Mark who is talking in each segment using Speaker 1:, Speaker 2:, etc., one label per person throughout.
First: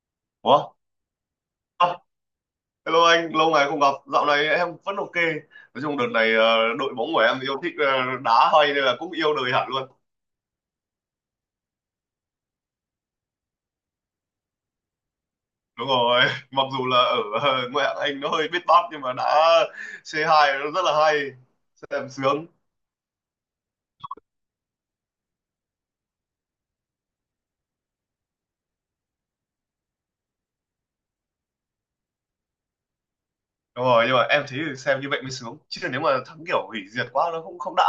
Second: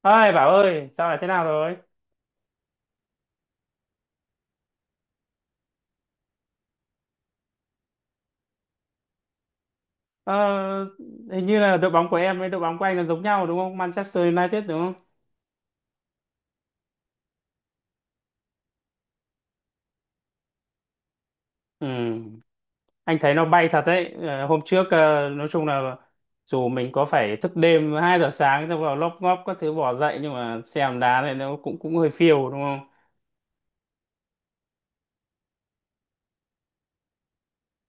Speaker 1: Ơi Bảo
Speaker 2: Ủa?
Speaker 1: ơi, sao lại thế nào rồi?
Speaker 2: À, hello anh, lâu ngày không gặp. Dạo này em vẫn ok. Nói chung đợt này đội bóng của em yêu thích đá hay nên là cũng yêu đời hẳn luôn.
Speaker 1: ờ, Hình như là đội bóng của em với đội bóng của anh là giống nhau, đúng không? Manchester United đúng không?
Speaker 2: Đúng rồi, mặc dù là ở ngoại hạng Anh nó hơi biết bát nhưng mà đá C2 nó rất là hay. Xem
Speaker 1: Ừ.
Speaker 2: sướng.
Speaker 1: Anh thấy nó bay thật đấy. Ờ, Hôm trước nói chung là dù mình có phải thức đêm 2 giờ sáng xong vào lóp ngóp các thứ bỏ dậy, nhưng mà xem đá này nó cũng cũng hơi phiêu, đúng không?
Speaker 2: Đúng rồi, nhưng mà em thấy xem như vậy mới sướng. Chứ nếu mà thắng kiểu hủy diệt quá nó không không đã.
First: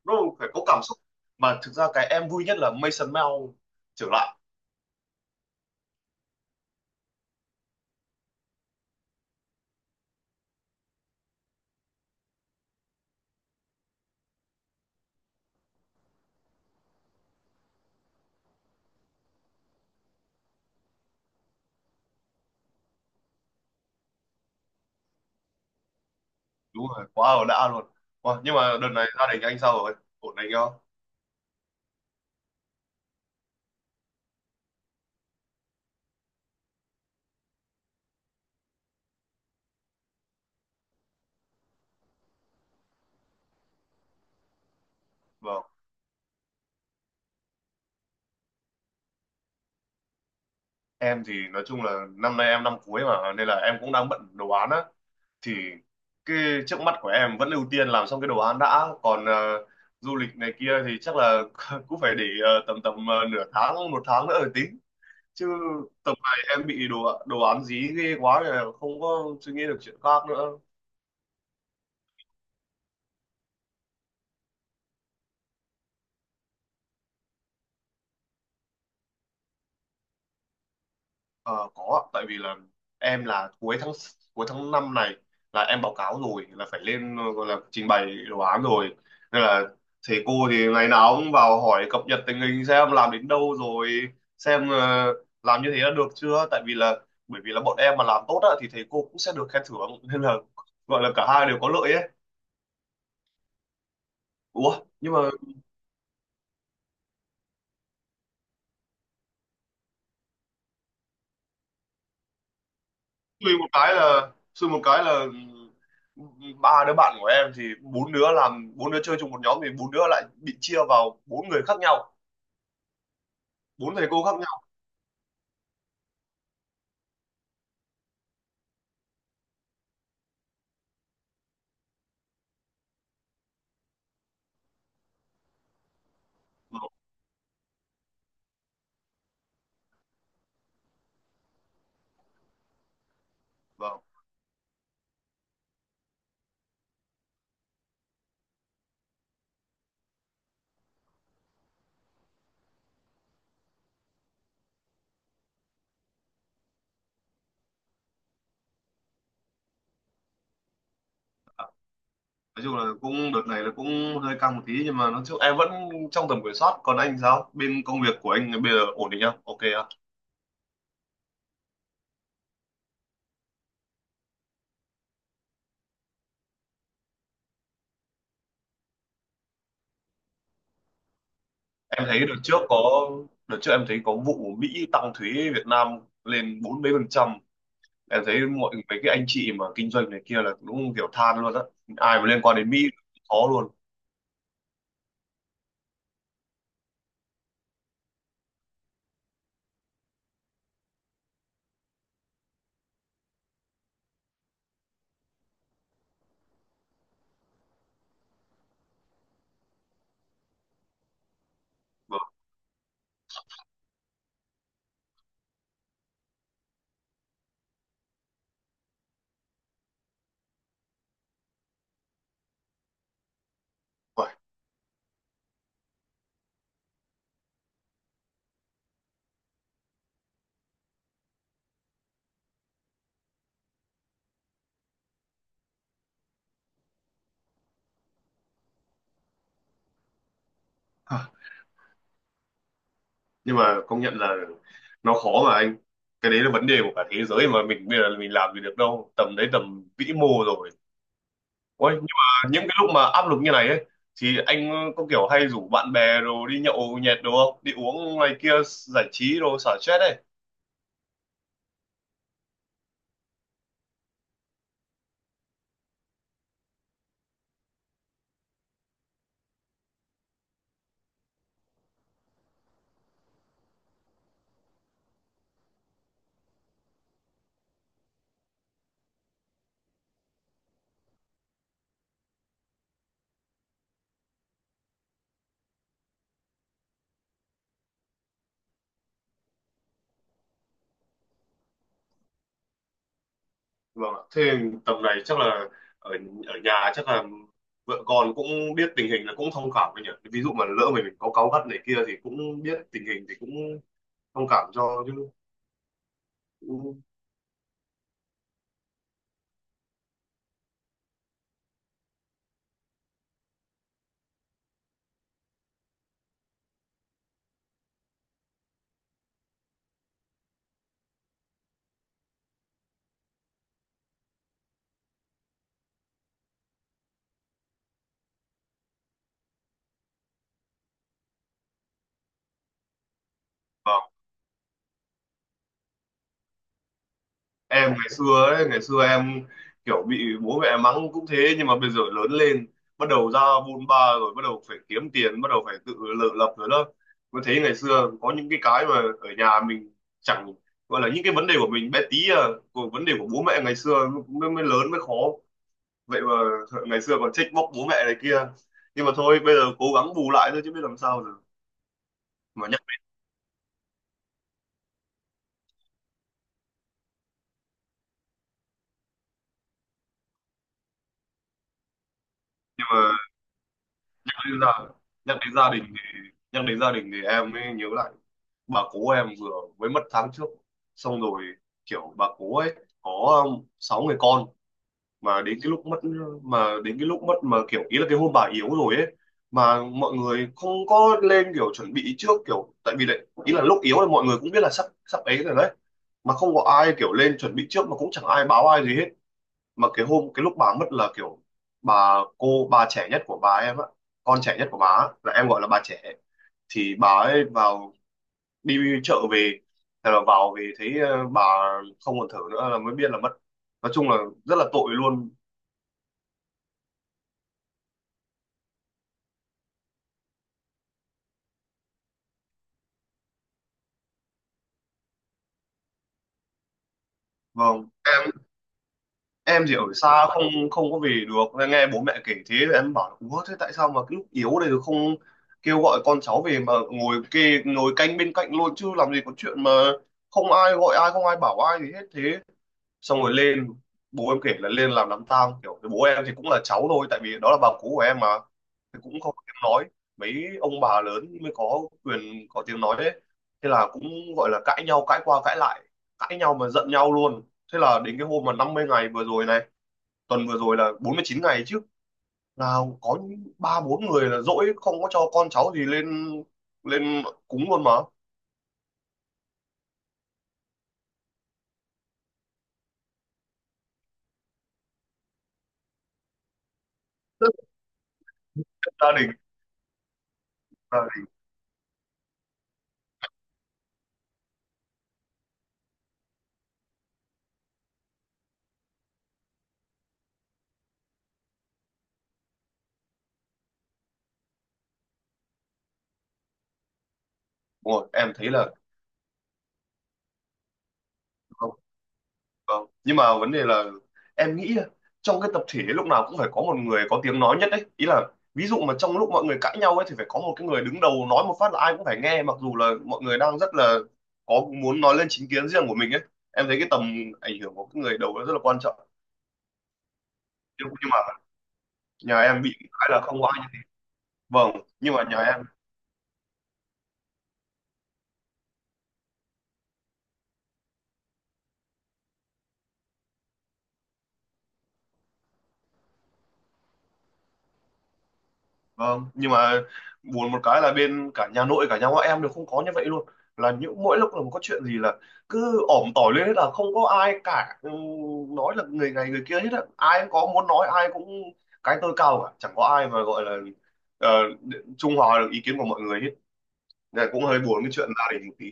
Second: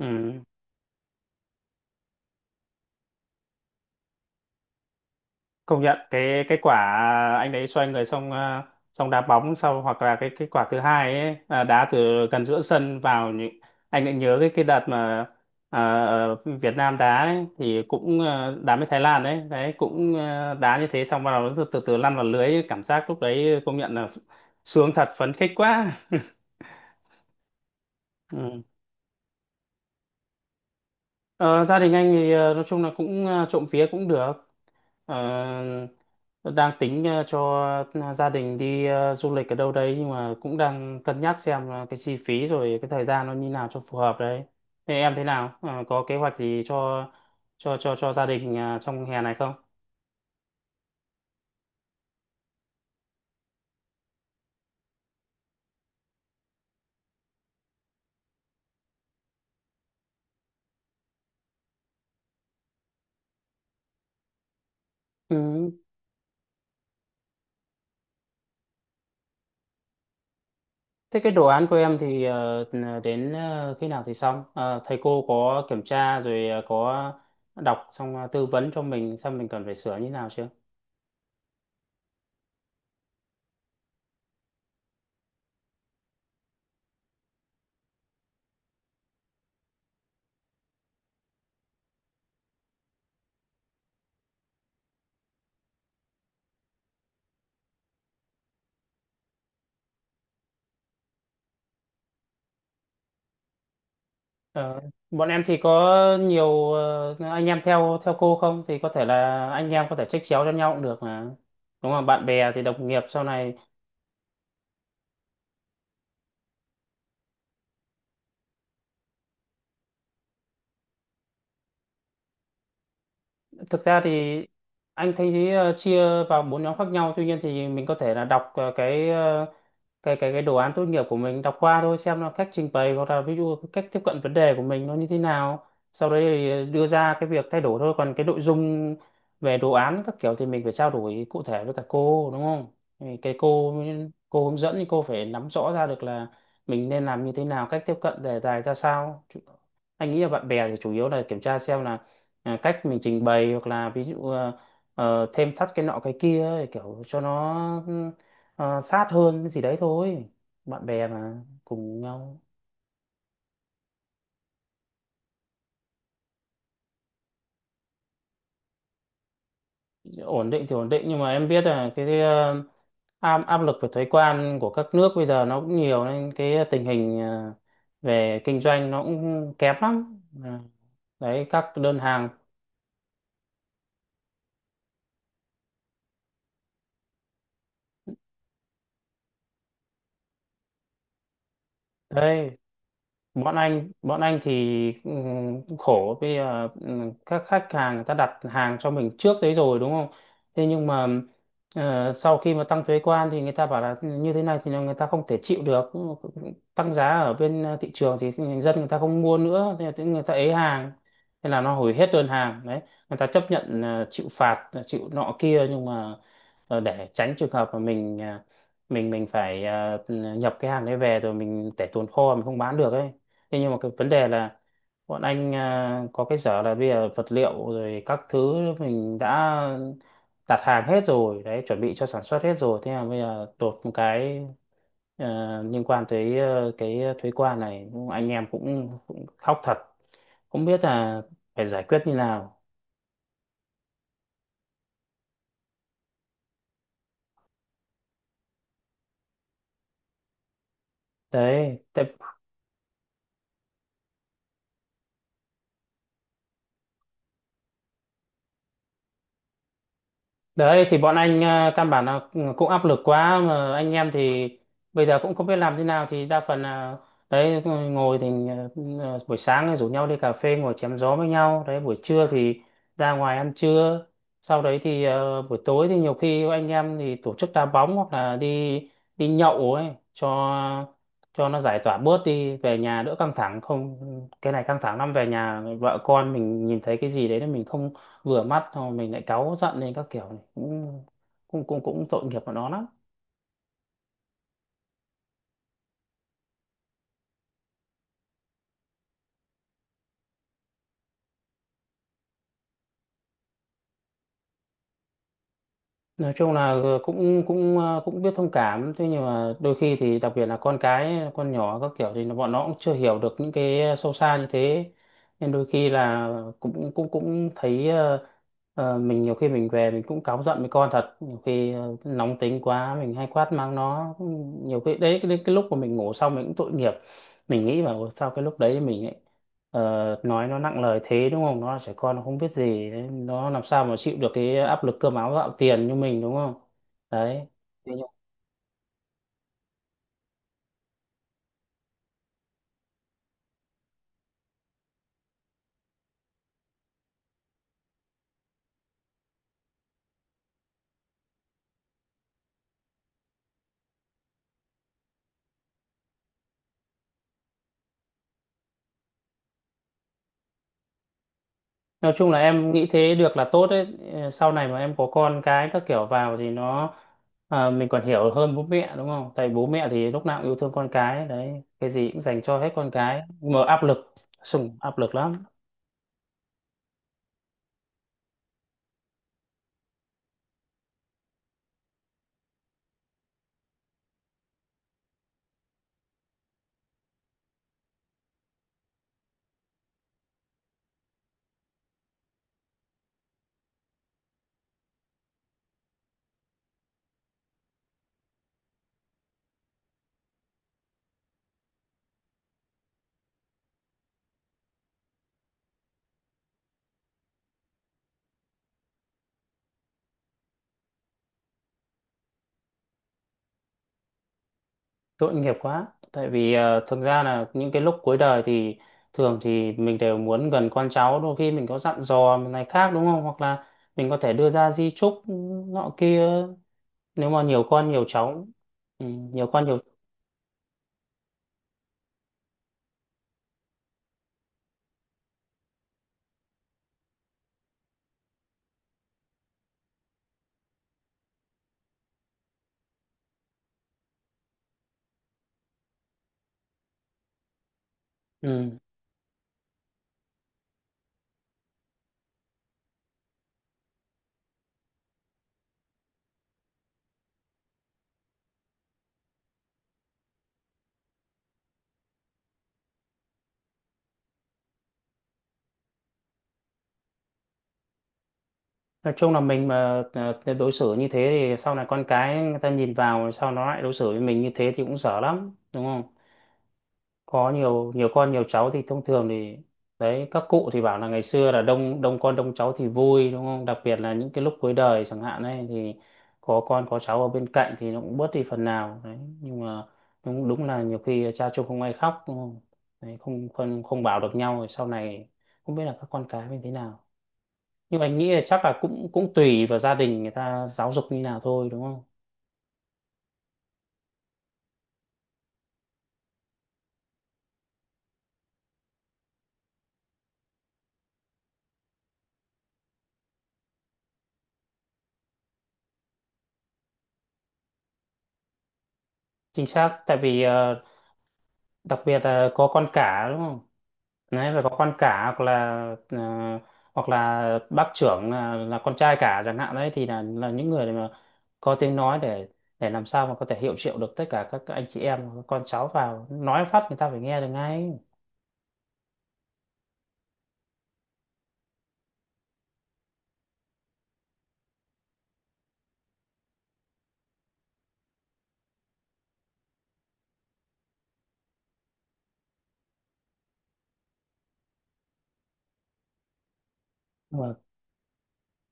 Speaker 1: Ừ.
Speaker 2: Nó phải có cảm xúc. Mà thực ra cái em vui nhất là Mason Mount trở lại.
Speaker 1: Công nhận cái quả anh đấy xoay người xong xong đá bóng sau, hoặc là cái quả thứ hai ấy, đá từ gần giữa sân vào, những anh lại nhớ cái đợt mà ờ, ờ, Việt Nam đá ấy, thì cũng đá với Thái Lan đấy, đấy cũng đá như thế, xong bắt đầu nó từ từ lăn vào lưới ấy. Cảm giác lúc đấy công nhận là sướng thật, phấn khích quá.
Speaker 2: Đúng rồi, quá là đã luôn. Ủa, nhưng
Speaker 1: Ừ.
Speaker 2: mà đợt này gia đình anh sao rồi? Ổn anh không?
Speaker 1: Ờ, Gia đình anh thì nói chung là cũng trộm vía cũng được. Ờ, tôi đang tính cho gia đình đi du lịch ở đâu đấy, nhưng mà cũng đang cân nhắc xem là cái chi phí rồi cái thời gian nó như nào cho phù hợp đấy. Thế em thế nào? Ờ, có kế hoạch gì cho gia đình trong hè này không?
Speaker 2: Em thì nói chung là năm nay em năm cuối mà nên là em cũng đang bận đồ án á, thì cái trước mắt của em vẫn ưu tiên làm xong cái đồ án đã, còn du lịch này kia thì chắc là cũng phải để tầm tầm nửa tháng một tháng nữa rồi tính, chứ
Speaker 1: Ừ.
Speaker 2: tầm này em bị đồ đồ án dí ghê quá rồi không có suy nghĩ được chuyện khác nữa.
Speaker 1: Thế cái đồ án của em thì đến khi nào thì xong? Ờ, Thầy cô có kiểm tra rồi có đọc xong tư vấn cho mình xem mình cần phải sửa như nào chưa?
Speaker 2: Ờ, có ạ. Tại vì là em là cuối tháng 5 này là em báo cáo rồi, là phải lên gọi là trình bày đồ án rồi, nên là thầy cô thì ngày nào cũng vào hỏi cập nhật tình hình xem làm đến đâu rồi, xem làm như thế đã được chưa. Tại vì là, bởi vì là bọn em mà làm tốt á, thì thầy cô cũng sẽ được khen thưởng nên là gọi là cả hai đều có lợi ấy.
Speaker 1: Ờ,
Speaker 2: Ủa, nhưng
Speaker 1: Bọn
Speaker 2: mà
Speaker 1: em thì có nhiều anh em theo theo cô không thì có thể là anh em có thể trách chéo cho nhau cũng được mà, đúng không? Bạn bè thì đồng nghiệp sau này,
Speaker 2: suy một cái là ba đứa bạn của em thì bốn đứa làm, bốn đứa chơi chung một nhóm, thì bốn đứa lại bị chia vào bốn người khác nhau,
Speaker 1: thực
Speaker 2: bốn
Speaker 1: ra
Speaker 2: thầy cô khác
Speaker 1: thì
Speaker 2: nhau.
Speaker 1: anh thấy ý, chia vào bốn nhóm khác nhau, tuy nhiên thì mình có thể là đọc cái đồ án tốt nghiệp của mình, đọc qua thôi xem là cách trình bày hoặc là ví dụ cách tiếp cận vấn đề của mình nó như thế nào, sau đấy thì đưa
Speaker 2: Vâng,
Speaker 1: ra cái việc thay đổi thôi, còn cái nội dung về đồ án các kiểu thì mình phải trao đổi cụ thể với cả cô, đúng không? Thì cái cô
Speaker 2: vâng.
Speaker 1: cô hướng dẫn thì cô phải nắm rõ ra được là mình nên làm như thế nào, cách tiếp cận đề tài ra sao. Anh nghĩ là bạn bè thì chủ yếu là kiểm tra xem là, à, cách mình trình bày hoặc là ví dụ thêm thắt cái nọ cái kia ấy, kiểu cho nó sát hơn cái gì đấy thôi, bạn bè mà cùng nhau.
Speaker 2: Nói chung là cũng đợt này là cũng hơi căng một tí, nhưng mà nói chung em vẫn trong tầm kiểm soát. Còn anh sao, bên công việc của anh bây giờ ổn định không, ok không?
Speaker 1: Ổn định thì ổn định, nhưng mà em biết là cái ờ, áp áp lực về thuế quan của các nước bây giờ nó cũng nhiều, nên cái tình hình về kinh doanh nó cũng kém lắm. À, đấy các đơn
Speaker 2: Em thấy
Speaker 1: hàng
Speaker 2: đợt trước có Đợt trước em thấy có vụ Mỹ tăng thuế Việt Nam lên bốn mấy phần trăm, em thấy mọi mấy cái anh chị mà kinh doanh này kia là đúng kiểu than luôn á, ai mà liên
Speaker 1: đây.
Speaker 2: quan đến Mỹ khó
Speaker 1: bọn
Speaker 2: luôn.
Speaker 1: anh bọn anh thì ừ, cũng khổ bây giờ. Ừ, các khách hàng người ta đặt hàng cho mình trước đấy rồi, đúng không? Thế nhưng mà sau khi mà tăng thuế quan thì người ta bảo là ừ, như thế này thì là người ta không thể chịu được. Ừ, tăng giá ở bên thị trường thì dân người ta không mua nữa, thế là tự người ta ế hàng, thế là nó hủy hết đơn hàng đấy. Người ta chấp nhận chịu phạt, chịu nọ kia, nhưng mà để tránh trường hợp mà mình mình phải nhập cái hàng đấy về rồi mình để tồn kho mình không bán được ấy. Thế nhưng mà cái vấn đề
Speaker 2: Uầy,
Speaker 1: là bọn anh à, có cái dở là bây giờ vật liệu rồi các thứ mình đã đặt hàng hết rồi đấy, chuẩn bị cho sản xuất hết rồi, thế mà bây giờ đột một cái liên quan tới cái thuế quan này, anh em cũng khóc thật, không biết là
Speaker 2: hả?
Speaker 1: phải giải quyết như nào.
Speaker 2: Nhưng mà công nhận là nó khó mà anh, cái đấy là vấn đề của cả thế giới mà, mình bây giờ là mình làm gì được đâu, tầm đấy tầm vĩ mô rồi.
Speaker 1: Đấy
Speaker 2: Ôi,
Speaker 1: tại.
Speaker 2: nhưng mà những cái lúc mà áp lực như này ấy thì anh có kiểu hay rủ bạn bè rồi đi nhậu nhẹt đồ không, đi uống này kia giải trí rồi xả stress ấy?
Speaker 1: Đấy thì bọn anh căn bản là cũng áp lực quá, mà anh em thì bây giờ cũng không biết làm thế nào, thì đa phần là đấy ngồi thì buổi sáng thì rủ nhau đi cà phê ngồi chém gió với nhau đấy, buổi trưa thì ra ngoài ăn trưa, sau đấy thì buổi tối thì nhiều khi anh em thì tổ chức đá bóng hoặc là đi đi nhậu ấy, cho cho nó giải tỏa bớt đi, về nhà đỡ căng thẳng không, cái này căng thẳng lắm, về nhà vợ con mình nhìn thấy cái gì đấy là mình không vừa mắt thôi mình lại cáu giận lên các kiểu, này cũng cũng tội nghiệp của nó lắm.
Speaker 2: Vâng ạ, thế tầm này chắc là ở ở nhà chắc là vợ con cũng biết tình hình là cũng thông cảm với nhỉ, ví dụ mà lỡ mình có cáu gắt này kia thì cũng biết tình hình thì cũng thông cảm cho chứ.
Speaker 1: Nói chung là cũng cũng cũng biết thông cảm, thế nhưng mà đôi khi thì đặc biệt là con cái con nhỏ các kiểu thì bọn nó cũng chưa hiểu được những cái sâu xa như thế, nên đôi khi là cũng cũng cũng thấy mình nhiều khi mình về mình cũng cáu giận với con thật, nhiều khi nóng tính quá mình hay quát mắng nó, nhiều khi đấy cái lúc mà mình ngủ xong mình cũng tội nghiệp, mình nghĩ vào sao cái lúc đấy mình lại Ờ, nói nó nặng lời thế, đúng không? Nó là trẻ con nó không biết gì đấy. Nó làm sao mà chịu được cái áp lực cơm áo gạo tiền như mình, đúng không? Đấy.
Speaker 2: Em
Speaker 1: Thế nhưng-
Speaker 2: ngày xưa ấy, ngày xưa em kiểu bị bố mẹ mắng cũng thế, nhưng mà bây giờ lớn lên bắt đầu ra bôn ba rồi bắt đầu phải kiếm tiền, bắt đầu phải tự tự lập rồi đó, mới thấy ngày xưa có những cái mà ở nhà mình chẳng gọi là, những cái vấn đề của mình bé tí à, của vấn đề của bố mẹ ngày xưa mới lớn mới khó. Vậy mà ngày xưa còn trách móc bố mẹ này kia, nhưng mà thôi bây giờ cố gắng bù lại thôi chứ biết làm sao giờ.
Speaker 1: nói chung là
Speaker 2: Mà
Speaker 1: em
Speaker 2: nhắc
Speaker 1: nghĩ thế được là tốt đấy. Sau này mà em có con cái các kiểu vào thì nó, à, mình còn hiểu hơn bố mẹ, đúng không? Tại bố mẹ thì lúc nào cũng yêu thương con cái đấy, cái gì cũng dành cho hết
Speaker 2: nhưng
Speaker 1: con
Speaker 2: mà
Speaker 1: cái, mà áp lực,
Speaker 2: nhắc đến gia
Speaker 1: sùng áp lực
Speaker 2: nhắc
Speaker 1: lắm.
Speaker 2: đến gia đình thì nhắc đến gia đình thì em mới nhớ lại bà cố em vừa mới mất tháng trước xong rồi, kiểu bà cố ấy có sáu người con. Mà đến cái lúc mất, mà kiểu ý là cái hôm bà yếu rồi ấy, mà mọi người không có lên kiểu chuẩn bị trước, kiểu tại vì đấy ý là lúc yếu là mọi người cũng biết là sắp sắp ấy rồi đấy, mà không có ai kiểu lên chuẩn bị trước, mà cũng chẳng ai báo ai gì hết. Mà cái hôm cái lúc bà mất là kiểu bà cô, bà trẻ nhất của bà em á, con trẻ nhất của bà á, là em gọi là bà trẻ, thì bà ấy vào, đi chợ về, thế là vào về thấy bà không còn thở nữa là mới biết là mất. Nói chung là rất là tội luôn.
Speaker 1: Tội nghiệp quá, tại vì thực ra là những cái lúc cuối đời thì thường thì mình đều muốn gần con cháu, đôi khi mình có dặn dò này khác, đúng không? Hoặc là mình có thể đưa ra di chúc nọ kia nếu mà nhiều
Speaker 2: Vâng,
Speaker 1: con nhiều cháu. Ừ, nhiều
Speaker 2: em
Speaker 1: con
Speaker 2: thì
Speaker 1: nhiều,
Speaker 2: ở xa không không có về được, nên nghe bố mẹ kể thế em bảo là "Ủa, thế tại sao mà cái lúc yếu này rồi không kêu gọi con cháu về mà ngồi kê, ngồi canh bên cạnh luôn, chứ làm gì có chuyện mà không ai gọi ai, không ai bảo ai gì hết thế?" Xong rồi lên, bố em kể là lên làm đám tang, kiểu bố em thì cũng là cháu thôi, tại vì đó là bà cú của em mà,
Speaker 1: ừ.
Speaker 2: thì cũng không có tiếng nói. Mấy ông bà lớn mới có quyền có tiếng nói đấy. Thế là cũng gọi là cãi nhau, cãi qua cãi lại, cãi nhau mà giận nhau luôn. Thế là đến cái hôm mà 50 ngày vừa rồi này, tuần vừa rồi là 49 ngày chứ, là có những ba bốn người là dỗi không có cho con cháu gì lên lên cúng luôn mà.
Speaker 1: Nói chung là mình mà đối xử như thế thì sau này con cái người ta nhìn vào sau nó lại đối xử với mình như thế thì cũng dở lắm, đúng không? Có
Speaker 2: Rất
Speaker 1: nhiều nhiều con nhiều cháu thì
Speaker 2: là
Speaker 1: thông
Speaker 2: gia
Speaker 1: thường
Speaker 2: đình.
Speaker 1: thì đấy các cụ thì bảo
Speaker 2: Gia
Speaker 1: là ngày
Speaker 2: đình.
Speaker 1: xưa là đông đông con đông cháu thì vui, đúng không? Đặc biệt là những cái lúc cuối đời chẳng hạn ấy, thì có con có cháu ở bên cạnh thì nó cũng bớt đi phần nào đấy, nhưng mà đúng đúng là nhiều khi cha chung không ai khóc, đúng không? Đấy, không không không bảo được nhau, rồi sau này không biết là các con cái như thế nào.
Speaker 2: Đúng
Speaker 1: Nhưng mà
Speaker 2: rồi,
Speaker 1: anh
Speaker 2: em
Speaker 1: nghĩ là
Speaker 2: thấy
Speaker 1: chắc
Speaker 2: là
Speaker 1: là cũng cũng tùy vào gia đình người ta giáo dục như nào thôi, đúng không?
Speaker 2: vâng. Nhưng mà vấn đề là em nghĩ trong cái tập thể lúc nào cũng phải có một người có tiếng nói nhất đấy. Ý là ví dụ mà trong lúc mọi người cãi nhau ấy thì phải có một cái người đứng đầu nói một phát là ai cũng phải nghe, mặc dù là mọi người đang rất là có muốn nói lên chính kiến riêng của mình ấy. Em thấy cái tầm ảnh hưởng của cái người đầu nó rất là quan trọng.
Speaker 1: Chính xác, tại vì
Speaker 2: Nhưng mà
Speaker 1: đặc biệt
Speaker 2: nhà
Speaker 1: là
Speaker 2: em
Speaker 1: có
Speaker 2: bị
Speaker 1: con
Speaker 2: cái là
Speaker 1: cả, đúng
Speaker 2: không có
Speaker 1: không?
Speaker 2: ai.
Speaker 1: Đấy phải
Speaker 2: Vâng,
Speaker 1: có con
Speaker 2: nhưng
Speaker 1: cả,
Speaker 2: mà
Speaker 1: hoặc là
Speaker 2: nhà
Speaker 1: ờ, hoặc là bác trưởng là con trai cả chẳng hạn đấy, thì là những người mà có tiếng nói để làm sao mà có thể hiệu triệu được tất cả các anh chị em các con cháu vào, nói phát người ta phải nghe được ngay.
Speaker 2: Vâng, nhưng mà buồn một cái là bên cả nhà nội cả nhà ngoại em đều không có như vậy luôn. Là những mỗi lúc là có chuyện gì là cứ ỏm tỏi lên hết là không có ai cả, ừ, nói là người này người kia hết á. Ai cũng có muốn nói, ai cũng cái tôi cao cả, chẳng có ai mà gọi là ờ, trung hòa được ý kiến của mọi người hết. Nên
Speaker 1: nhưng
Speaker 2: cũng
Speaker 1: mà
Speaker 2: hơi buồn cái chuyện gia đình một tí.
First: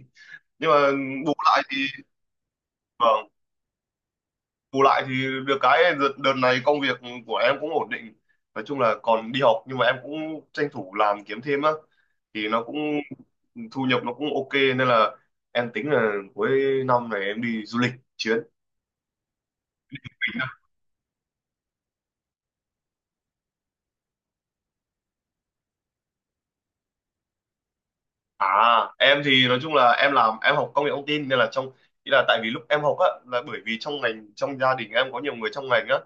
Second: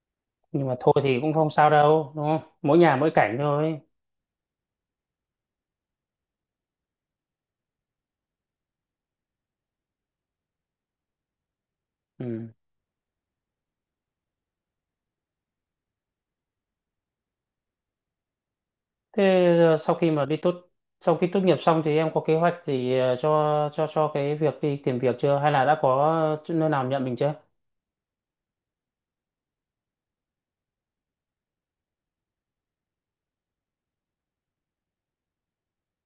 Speaker 1: nhưng
Speaker 2: Nhưng
Speaker 1: mà
Speaker 2: mà
Speaker 1: thôi thì
Speaker 2: bù
Speaker 1: cũng không
Speaker 2: lại
Speaker 1: sao
Speaker 2: thì
Speaker 1: đâu, đúng không? Mỗi nhà mỗi
Speaker 2: vâng,
Speaker 1: cảnh thôi.
Speaker 2: bù lại thì được cái đợt này công việc của em cũng ổn định. Nói chung là còn đi học nhưng mà em cũng tranh thủ làm kiếm thêm á, thì
Speaker 1: Ừ.
Speaker 2: nó cũng thu nhập nó cũng ok, nên là em tính là cuối năm này em đi du lịch chuyến.
Speaker 1: Thế giờ sau khi mà đi tốt, sau khi tốt nghiệp xong thì em có kế hoạch gì cho cho cái việc đi tìm việc chưa, hay là đã có chỗ- nơi nào nhận mình chưa?
Speaker 2: À, em thì nói chung là em làm, em học công nghệ thông tin nên là trong, ý là tại vì lúc em học á là bởi vì trong ngành, trong gia đình em có nhiều người trong ngành á,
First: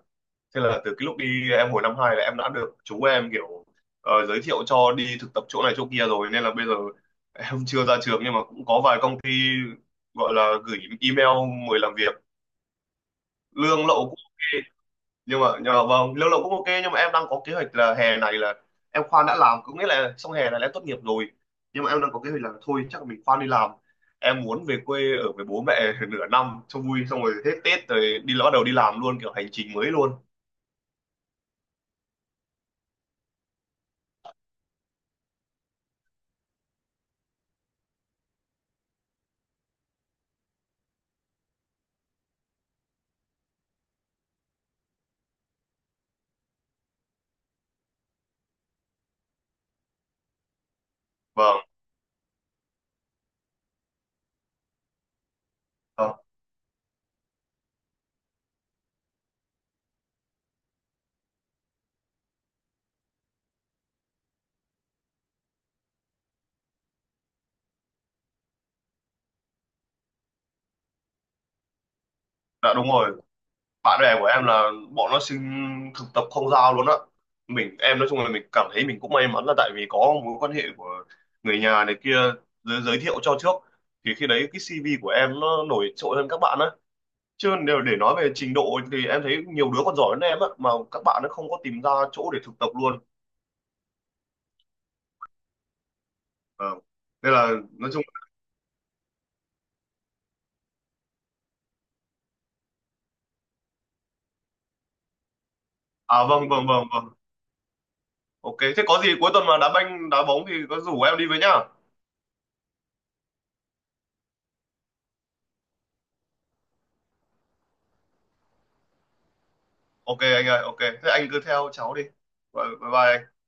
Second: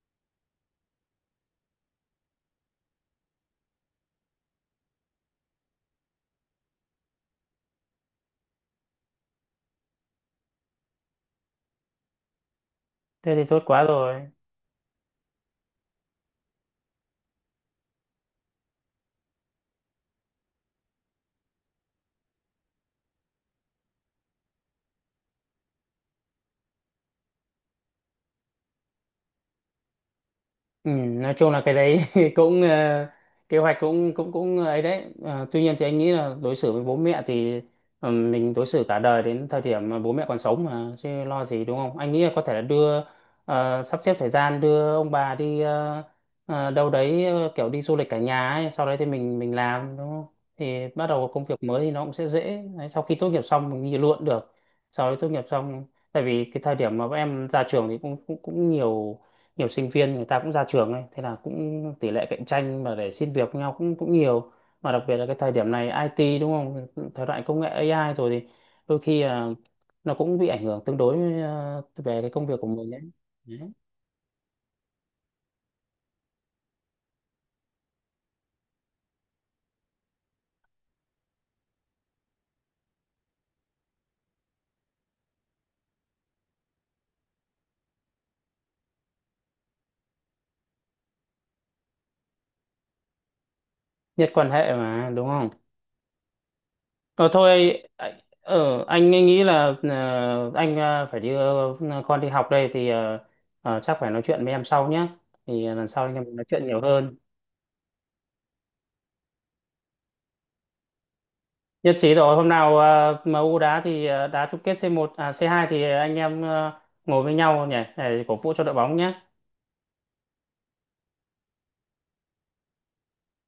Speaker 2: thế là từ cái lúc đi em hồi năm hai là em đã được chú em kiểu giới thiệu cho đi thực tập chỗ này chỗ kia rồi, nên là bây giờ em chưa ra trường nhưng mà cũng có vài công ty gọi là gửi email mời làm việc,
Speaker 1: Thế thì tốt quá
Speaker 2: lương lậu cũng
Speaker 1: rồi.
Speaker 2: ok. Nhưng mà vâng, lâu lậu cũng ok nhưng mà em đang có kế hoạch là hè này là em khoan đã làm, có nghĩa là xong hè này là em tốt nghiệp rồi, nhưng mà em đang có kế hoạch là thôi chắc là mình khoan đi làm, em muốn về quê ở với bố mẹ nửa năm cho vui, xong rồi hết Tết rồi đi, bắt đầu đi làm luôn, kiểu hành trình mới luôn.
Speaker 1: Ừ, nói chung là cái đấy cũng kế hoạch cũng cũng cũng ấy đấy. Ờ, tuy nhiên thì anh nghĩ là đối xử với bố mẹ thì mình đối xử cả đời đến thời điểm mà bố mẹ còn sống mà, chứ lo gì, đúng không? Anh nghĩ là có thể là đưa sắp xếp thời gian đưa ông bà đi đâu đấy, kiểu đi du lịch cả nhà ấy, sau đấy thì mình làm, đúng không? Thì bắt đầu công
Speaker 2: Vâng,
Speaker 1: việc mới thì nó cũng sẽ dễ đấy, sau khi tốt nghiệp xong mình đi luôn cũng được, sau đấy tốt nghiệp xong.
Speaker 2: vâng.
Speaker 1: Tại vì cái thời điểm mà bọn em ra trường thì cũng cũng cũng nhiều, nhiều sinh viên người ta cũng ra trường ấy, thế là cũng tỷ lệ cạnh tranh mà để xin việc với nhau cũng cũng nhiều, mà đặc biệt là cái thời điểm này IT đúng không, thời đại công nghệ AI rồi, thì đôi khi là nó cũng bị ảnh hưởng tương đối về cái công việc của
Speaker 2: Dạ đúng
Speaker 1: mình ấy.
Speaker 2: rồi,
Speaker 1: Đấy.
Speaker 2: bạn bè của em là bọn nó xin thực tập không giao luôn á. Mình em nói chung là mình cảm thấy mình cũng may mắn là tại vì có mối quan hệ của người nhà này kia giới thiệu cho trước, thì khi đấy cái CV của em nó nổi trội hơn các bạn á, chứ nếu để nói về trình độ thì em thấy nhiều đứa còn giỏi hơn em á mà các bạn nó không có tìm ra chỗ để thực tập luôn.
Speaker 1: Nhất quan hệ mà, đúng không?
Speaker 2: À,
Speaker 1: Ờ,
Speaker 2: nên
Speaker 1: Thôi
Speaker 2: là nói chung,
Speaker 1: anh- anh nghĩ là anh phải đi, con đi học đây, thì chắc phải nói chuyện với em sau nhé, thì lần sau anh em
Speaker 2: à,
Speaker 1: mình nói
Speaker 2: vâng
Speaker 1: chuyện
Speaker 2: vâng
Speaker 1: nhiều
Speaker 2: vâng vâng,
Speaker 1: hơn.
Speaker 2: ok thế có gì cuối tuần mà đá banh đá bóng thì có rủ em đi với nhá.
Speaker 1: Nhất trí rồi, hôm nào em u đá thì đá chung kết C1 à C2 thì anh em ngồi với nhau nhỉ, để cổ vũ cho đội bóng nhé.
Speaker 2: Ok anh ơi, ok thế anh cứ theo cháu đi. Bye. Bye.